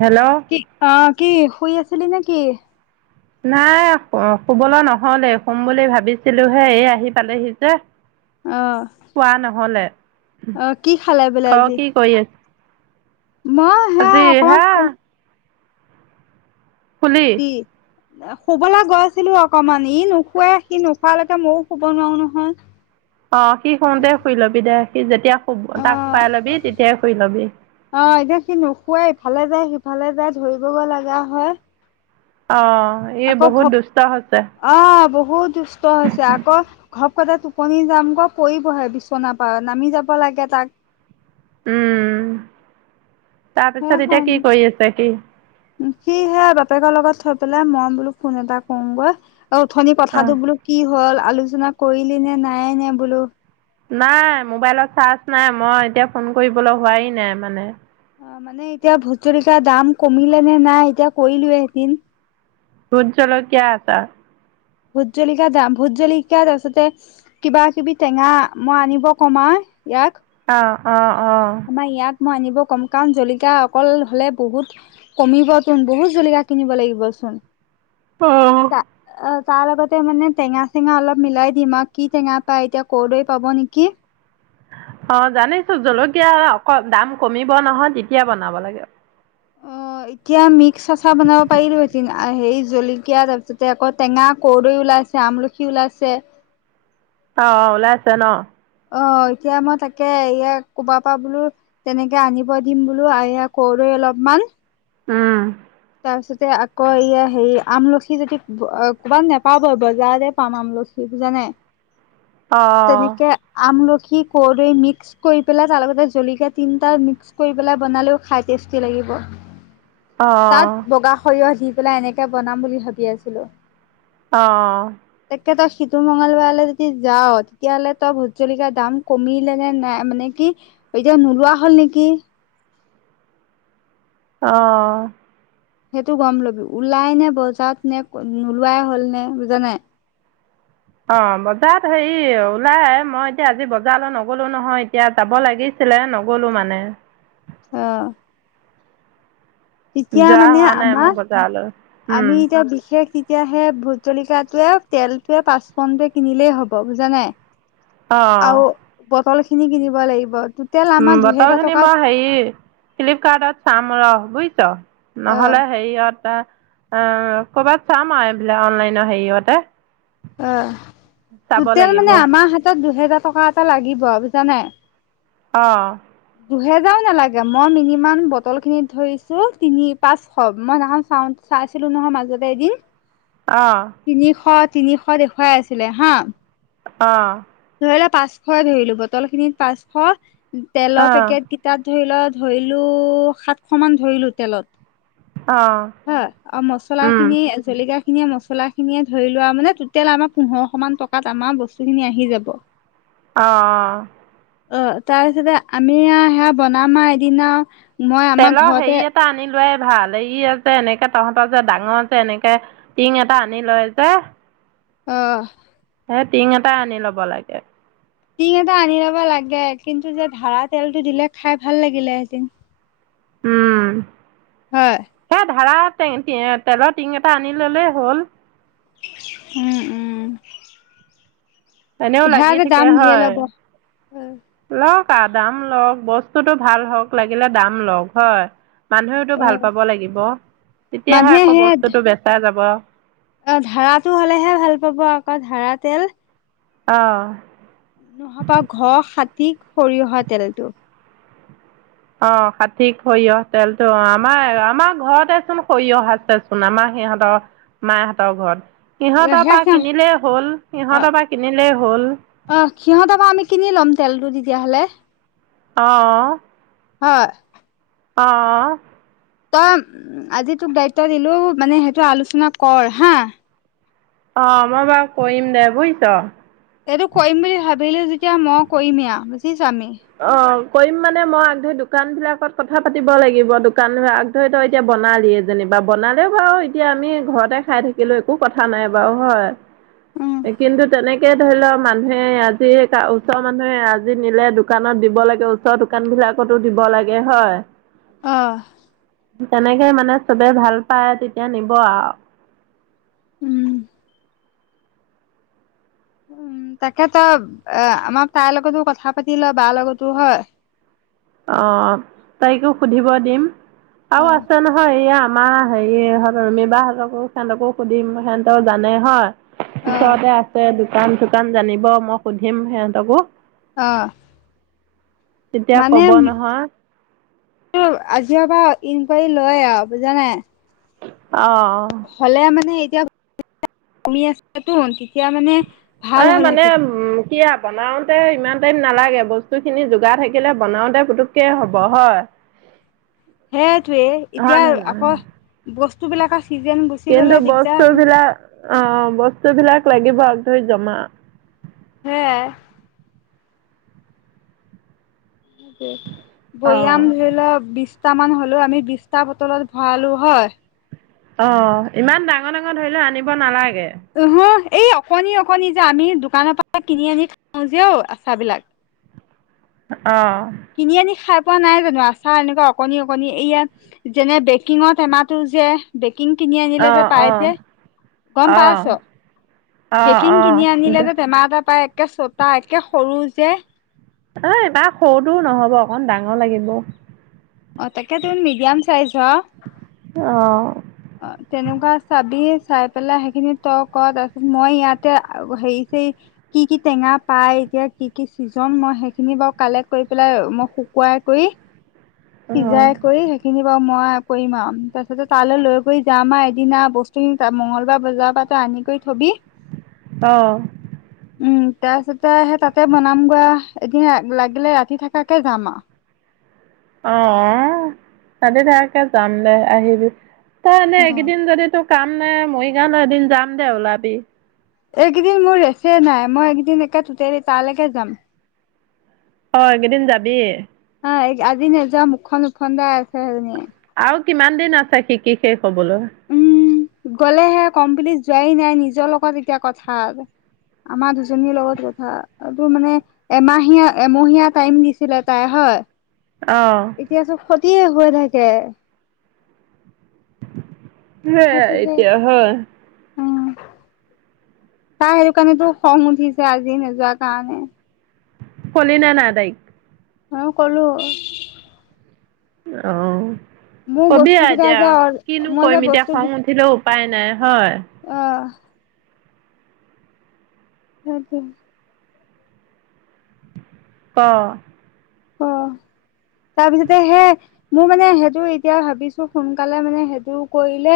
Hello কি অ' কি শুই আছিলি নে কি? নাই আখ শুবলৈ নহ'লে শুম বুলি ভাবিছিলোহে এই আহি পালেহি যে। অ শুৱা নহ'লে অ কি খালে বোলে ক' আজি কি কৰি আ মই সেয়া অকমান হা শুম। শুলি? কি? শুবলে গৈছিলোঁ অকমান ই নুশুৱে সি নুশুৱালৈকে মইও শুব নোৱাৰো নহয়। অ' সি শুওঁতে শুই লবি দে সি যেতিয়া শুব তাক চাই লবি তেতিয়া শুই লবি। অ'এতিয়া সি নুশুৱে ইফালে যায়, সিফালে যায়, ধৰিবগৈ লাগা হয়। অ'ই বহুত দুষ্ট হৈছে। অ'বহুত দুষ্ট হৈছে আকৌ ঘপকতে টোপনি যামগৈ পৰিবহে বিচনা পা নামি যাব লাগে তাক উম, তাৰপিছত এতিয়া তাক কি কৰি আছে সি? সি সেই বাপেকৰ লগত থৈ পেলাই মই বোলো ফোন এটা কৰোঁগৈ। অ' উথনি অঁ কথাটো বোলো কি হ'ল আলোচনা কৰিলি নে নায়ে নে বোলো? নাই মোবাইলত চাৰ্জ নাই মই এতিয়া ফোন কৰিবলৈ হোৱাই নাই মানে। অ মানে এতিয়া ভোট জলকীয়া দাম কমিলে নে নাই এতিয়া কৰিলোয়ে এদিন। ভোট জলকীয়া আচাৰ। ভোট জলকীয়া দাম ভোট জলকীয়াত আচলতে কিবা কিবি টেঙা মই আনিব কম আও ইয়াক। অ, অ, অ। আমাৰ ইয়াক মই আনিব কম কাৰণ জলকীয়া অকল হ'লে বহুত কমিবচোন বহুত জলকীয়া কিনিব লাগিবচোন অঁ তা অ তাৰ লগতে মানে টেঙা চেঙা অলপ মিলাই দিম আৰু, কি টেঙা পায় এতিয়া কৰদৈ পাব নেকি। অ জানিছো জলকীয়া অকন দাম কমিব নহয় তেতিয়া বনাব লাগে। অ', [inaudible] এতিয়া মিক্স আচাৰ বনাব পাৰিলো হেঁতেন এ সেই জলকীয়া তাৰপিছতে আকৌ টেঙা কৰৰ্দৈ ওলাইছে আম লখি ওলাইছে। অ অ ওলাই আছে ন? অ এতিয়া মই তাকে ইয়াক ক'বাৰপৰা বোলো তেনেকে আনিব দিম বোলো এয়া কৰদৈ অলপমান উম তাৰপিছতে আকৌ এয়া হেৰি আমলখি যদি ক'ৰবাত নেপাবই বজাৰতহে পাম আমলখি বুজিছা নে [inaudible] তেনেকে আমলখি কৰদৈ মিক্স কৰি পেলাই তাৰ লগতে জলকীয়া তিনিটা মিক্স কৰি পেলাই বনালেও খাই টেচতি লাগিব অ তাত বগা সৰিয়হ দি পেলাই এনেকে বনাম বুলি ভাবি আছিলো। অঁ। তেতিয়া তই সিটো মঙলবাৰলৈ যদি যাও তেতিয়াহ'লে তই ভোট জলকীয়া দাম কমিলে নে নাই মানে কি এতিয়া নোলোৱা হ'ল নেকি অঁ সেইটো গম ল'বি ওলাই নে বজাৰত নে নোলোৱাই হ'ল নে বুজা নাই? অঁ বজাৰত হেৰি ওলাই মই এতিয়া আজি বজাৰলৈ নগলো নহয় এতিয়া যাব লাগিছিলে নগলো মানে। অহ তেতিয়া যোৱা মানে হোৱা নাই মই আমাৰ বজাৰলৈ উম আমি এতিয়া বিশেষ এতিয়া সেই ভোট জলকীয়া টোৱে তেলটোৱে পাঁচপূৰনটোৱে কিনিলেই হ'ব বুজা নাই অ আৰু বটল খিনি কিনিব লাগিব। টোটেল আমাৰ উম বটল দুহেজাৰ খিনি টকাত মই হেৰি ফ্লিপকাৰ্টত চাম ৰহ বুজিছ অ নহলে হেৰিয়ত অ কৰ'ৰবাত চাম আৰু এইবিলাক অনলাইনৰ হেৰিয়তে অ চাব তোটেল লাগিব মানে আমাৰ হাতত দুহেজাৰ টকা এটা লাগিব বুজা নাই অঁ দুহেজাৰো নালাগে মই মিনিমাম বটল খিনিত ধৰিছো তিনি পাঁচশ মই সেই দিনা চাওঁতে চাইছিলো নহয় মাজতে এদিন অঁ। তিনিশ তিনিশ দেখুৱাই আছিলে হা অঁ। ধৰিলোৱা পাঁচশয় ধৰিলো বটল খিনিত পাঁচশ তেলৰ অঁ পেকেট কেইটাক ধৰি লোৱা ধৰিলো সাতশ মান ধৰিলো তেলত অঁ হ আৰু উম মচলাখিনি আজ জলকীয়াখিনিয়ে, মচলাখিনিয়ে ধৰি লোৱা মানে টোটেল আমাৰ পোন্ধৰশ মান টকাত আমাৰ বস তোখিনি আহি যাব। অঁ। অ তাৰপিছতে আমি আ সেয়া বনাম আৰু এদিনা মই আমাৰ তেলৰ ঘৰতে হেৰি এটা আনি লোৱাই ভাল এই যে এনেকে তহঁতৰ যে ডাঙৰ যে এনেকে টিঙ এটা আনি লয় যে অঁ। হে টিং এটাই আনি ল'ব লাগে। টিং এটা আনি ল'ব লাগে কিন্তু যে ধাৰ়া তেলটো দিলে খাই ভাল লাগিলেহেঁতেন। উম। হয় সেই ধাৰা তে টি তেলৰ টিং এটা আনি ল'লেই হ'ল। উম উ এনেও সেয়া লাগি যে থাকে দাম ধেৰ হয়। ল'ব লওক আৰু দাম লওক, বস্তুটো ভাল হওঁক লাগিলে দাম লওক হয়। মানুহেওতো এ ভাল পাব লাগিব তেতিয়াহে মানুহে আকৌ সেই বস্তুটো বেচাই যাব। অ ধাৰাটো হলেহে ভাল পাব আকৌ ধাৰা তেল। অঁ। নহবা ঘৰ সাঠিক সৰিয়হৰ তেলটো। অ সাঠিক সৰিয়হ তেলটো অ আমাৰ আমাৰ ঘৰতেচোন সৰিয়হ আছেচোন আমাৰ সিহঁতৰ মাহঁতৰ ঘৰত, সিহঁতৰ সেয়া পৰা সিহ কিনিলেই হ'ল সিহঁতৰ পৰা কিনিলেই হ'ল। অহ সিহঁতৰ পৰা আমি কিনি ল'ম তেলটো তেতিয়াহ'লে। অঁ। হয়। অঁ। তই উম আজি তোক দায়িত্ব দিলো মানে সেইটো আলোচনা কৰ হা। অ মই বাৰু কৰিম দে বুজিছ? এইটো কৰিম বুলি ভাবিলো যেতিয়া মই কৰিমিয়া বুজি চামি? অ কৰিম মানে মই আগ ধৰি দোকানবিলাকত কথা পাতিব লাগিব দোকান বা আগ তো তই এতিয়া বনালিয়ে যেনিবা, বনালেও বাৰু এতিয়া আমি ঘৰতে খাই থাকিলো একো কথা নাই বাৰু হয়। এ কিন্তু তেনেকে ধৰি লওক মানুহে আজি কা ওচৰৰ মানুহে আজি নিলে দু কানত দিব লাগে ওচৰ দোকানবিলাকত দিব লাগে হয়। অঁ। তেনেকে মানে চবে ভাল পায় তেতিয়া নিব আৰু। উম। উম তাকেতো, এ আমাক তাইৰ লগতো কথা পাতি ল, বাৰ লগতো হয়। অঁ, তাইকো সুধিব দিম অ আৰু আছে নহয় এয়া আমাৰ হেৰিহত ৰোমি বা সিহঁতকো সিহঁতকো সুধিম সিহঁতক জানে হয়। অ পিছৰতে আছে দোকান - চোকান জানিব মই সুধিম সিহঁতকো। অ। তেতিয়া মানে ক'ব [unintelligible] নহয় আজিৰ পৰা ইনকুৱাৰী লয় আৰু বুজা নাই। অ অ। হলে মানে এতিয়া কমি আছে তো তেতিয়া মানে ভাল এই মানে হ'লহেঁতেন উম সেয়া বনাওঁতে ইমান টাইম নালাগে বস্তুখিনি যোগাৰ থাকিলে বনাওঁতে পুটুককৈ হ'ব হয়। [unintelligible] সেইটোৱে হয় এতিয়া নহয় নহয়। আকৌ বস্তুবিলাকৰ চিজন গুচি কিন্তু গলে দিগদাৰ বস্তু হ'ল। বিলাক অ বস্তু বিলাক লাগিব ধৰি জমা হে। অ। বৈয়াম ধৰিলা বি পাঁচটামান হ'লেও আমি বিশটা বটলত ভৰালোঁ হয়। অ' ইমান ডাঙৰ ডাঙৰ ধৰি লও আনিব নালাগে। অহ এই অকণনি অকণনি যে আমি দোকানৰ পৰা কিনি আনি খাওঁ যেঔ আচাৰ বিলাক অ', কিনি আনি খাই পোৱা নাই জানো আচাৰ এনেকুৱা অকণি অকণি এইয়া যেনে বেকিঙত টেমাহটো যে বেকিং কিনি আনিলে অ যে অ পাই যে গম অ পাই অ বেকিন অ। কিনি আনিলে যে টেমা এটা পায় একে চতা একে সৰু যে অ বাক সৰুটোও নহব অকন ডাঙৰ লাগিব। অ', তাকেতোন মিডিয়াম চাইজ হ অ' অ, তেনেকুৱা চাবি চাই পেলাই সেইখিনি তই ক' তাৰপিছত মই ইয়াতে আ, হেৰি চেৰী কি কি টেঙা পাই এতিয়া কি কি চিজন মই সেইখিনি বাৰু কালেক্ট কৰি পেলাই মই শুকুৱাই কৰি [inaudible] সিজাই কৰি সেইখিনি বাৰু মই কৰিম আৰু তাৰপিছতে তালৈ লৈ গৈ যাম আৰু এদিনা বস্তু খিনি তই মঙলবাৰ বজাৰৰ পা তই আনি কই থবি। অ', উম, তাৰ পিছতে সেই তাতে বনাম গোৱা এদিন লাগিলে ৰাতি থাকাকে যাম [unintelligible] অ', অহ, তাতে থাকাকে যাম দে, আহিবি। তা, মানে অ এইকেইদিন যদি তোক কাম নাই মৰিগাঁও লৈ এদিন যাম দে ওলাবি। এইকেইদিন মোৰ ৰেছে নাই মই একিদিন একে টোতেৰি তালেকে যাম। হয়, এইকেইদিন যাবি এ। হাই আজি নেযাওঁ মুখখন ওফন্দাই আছে সেইজনীয়ে। আৰু কিমান দিন আছে শিকি শেক হ'বলৈ? উম গ'লেহে কোম্পেনীত যোৱাই নাই নিজৰ লগত এতিয়া কথা। আমাৰ দুজনীৰ লগত কথা আ, টো মানে এমাহীয়া এমহীয়া টাইম দিছিলে তাই হয়। অ' তিয়া চব সতিয়ে হৈ থাকে। হা, সেইটোহে এতিয়া হয়। উম, তাৰ কাণেতো খং উঠিছে আজি নেযোৱা কাৰণে। ফলি নে নাই তাইক? অ', কলো। অ', মোৰ কবি বস্তু আৰু কেইটা এতিয়া যে আৰু কিনো মই যে কৰিম এতিয়া খং উঠিলেও উপাই নাই হয়। অহ। [unintelligible] ত। অ [inaudible] তাৰপিছতে সে মোৰ মানে সেইটো এতিয়া ভাবিছোঁ সোনকালে মানে সেইটো কৰিলে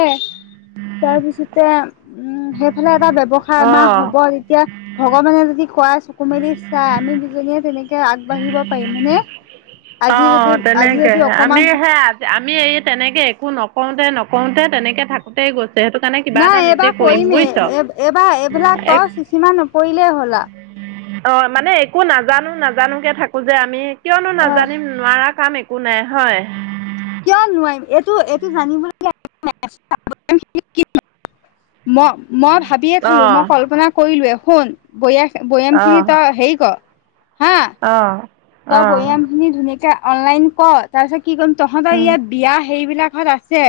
তাৰপিছতে উম, সেইফালে এটা ব্যৱসায় আমাৰ অ', হ'ব তেতিয়া ভগৱানে যদি খোৱাই, চকু মেলি চাই, আমি দুজনীয়ে তেনেকে আগবাঢ়িব পাৰিম হয়নে। আজি যদি অহ, আজি যদি তেনেকেহে আমি অকমান হে আগ আমি এই তেনেকে একো নকোৰতে-নকোৰতে তেনেকে থাক থাকোতেই গৈছে, সেইটো কাৰণে নাই এইবাৰ কৰিমেই বুজিছ। এব-এইবাৰ এইবিলাক তই সিচিমা নপৰিলেই হ'ল আহ। অহ। মানে একো নাজানোঁ নাজানোঁ কে থাকো যে আমি, কিয়নো অ' নাজানিম নোৱাৰা কাম একো নাই হয়। কিয় নোৱাৰিম এইটো-এইটো জানিবলগীয়া একো নাই। [unintelligible] ম-মই ভাবিয়েই থলো অঁ মই কল্পনা কৰিলোৱেই শুন। বৈয়া-বৈয়ামখিনি তই হেৰি কৰ। হা! অহ। তই বৈয়ামখিনি ধুনীয়াকে অনলাইন কৰ, তাৰপিছত কি কৰিম তহঁতৰ ইয়াত বিয়া সেইবিলাকত আছ যে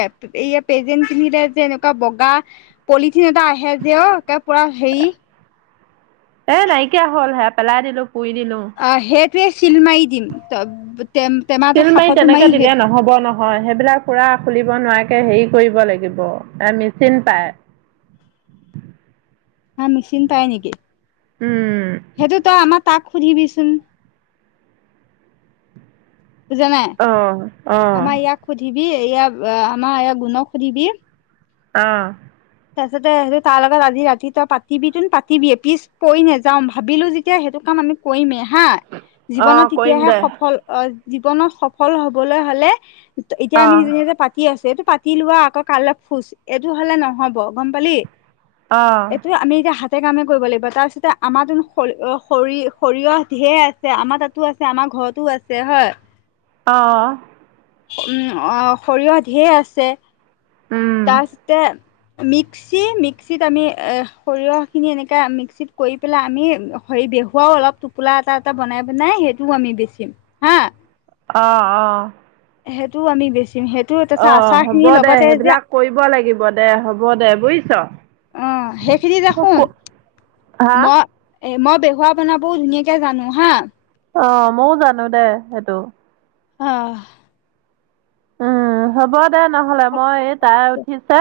এয়ে পেজেন কিনিলে যে এনেকুৱা বগাহ পলিথিন এটা আহে যে অহ, কে পুৰা হেৰি। এ, নাইকিয়া হ'ল সেয়া পেলাই দিলোঁ পুৰি দিলোঁ। অহ, সেইটোৱে চিল মাৰি দিম। [unintelligible] চিল মাৰি সাফৰটো তেনেকে দিলে সেই নহ'ব নহয়। হয়, সেইবিলাক পুৰা খুলিব নোৱাৰাকে হেৰি কৰিব লাগিব এ মেচিন পায়। [unintelligible] হা, মিচিন পাই নেকি? উম সেইটো তই আমাক তাক সুধিবিচোন। বুজা নাই। অঁ অঁ আমাৰ ইয়াক সুধিবি ইয়াক আমাৰ ইয়াক গুণক সুধিবি। অহ। তাৰপিছতে সেইটো তাৰ লগত আজি ৰাতি তই পাতিবিতোন পাতিবিয়েই। পিছ পৰি নাযাওঁ ভাবিলোঁ যেতিয়া সেইটো কাম আমি কৰিমে হা। অঁ জীৱনত কৰিম তেতিয়াহে দে সফল অহ, জীৱনত সফল হবলৈ হ'লে, এতিয়া আমি অঁ নিজে-নিজে পাতি কি আছে এইটো পাতি লোৱা আকৌ কাইলে ফোজ এইটো হ'লে নহ'ব গম পালি। অঁ এইটো আমি এতিয়া হাত হাতে কামেই কৰিব লাগিব তাৰপিছতে আমাৰতোনো সৰ-সৰি-সৰিয়হ ধেৰ আছে আমাৰ তাতে তাতো আছে, আমাৰ ঘৰতো আছে হয়। অহ। উম', অহ' সৰিয়হ ধেৰ আছে, উম তাৰপিছতে মিক্স মিক্সি-মিক্সিত আমি সৰিয়হখিনি এনেকে মিক্সিত কৰি পেলাই আমি হেৰি দেখোৱাও অলপ টোপোলা এটা এটা বনাই বনাই সেইটোও আমি বেচিম হা। অহ', অহ'। সেইটোও আমি বেচিম। সেইটোও তাৰপিছত অ' হ'ব আচাৰখিনিৰ দে লগতে সেইবিলাক যে কৰিব লাগিব দে, হ'ব দে বুজিছ। অহ, সেইখিনি দেখোন হা মই এ, মই বেহুৱা বনাবও ধুনীয়াকে জানোঁ হা। অহ, মইও জানোঁ দে সেইটো। অহ। উম, হ'ব দে নহ'লে মই এই তাই উঠিছে চা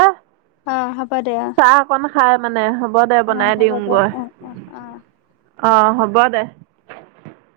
অ হ'ব দে অ চাহ অকন খায় মানে হ'ব দে অ বনাই হ'ব দিওঁ দে গৈ। অ অ অ অহ, হ'ব দে।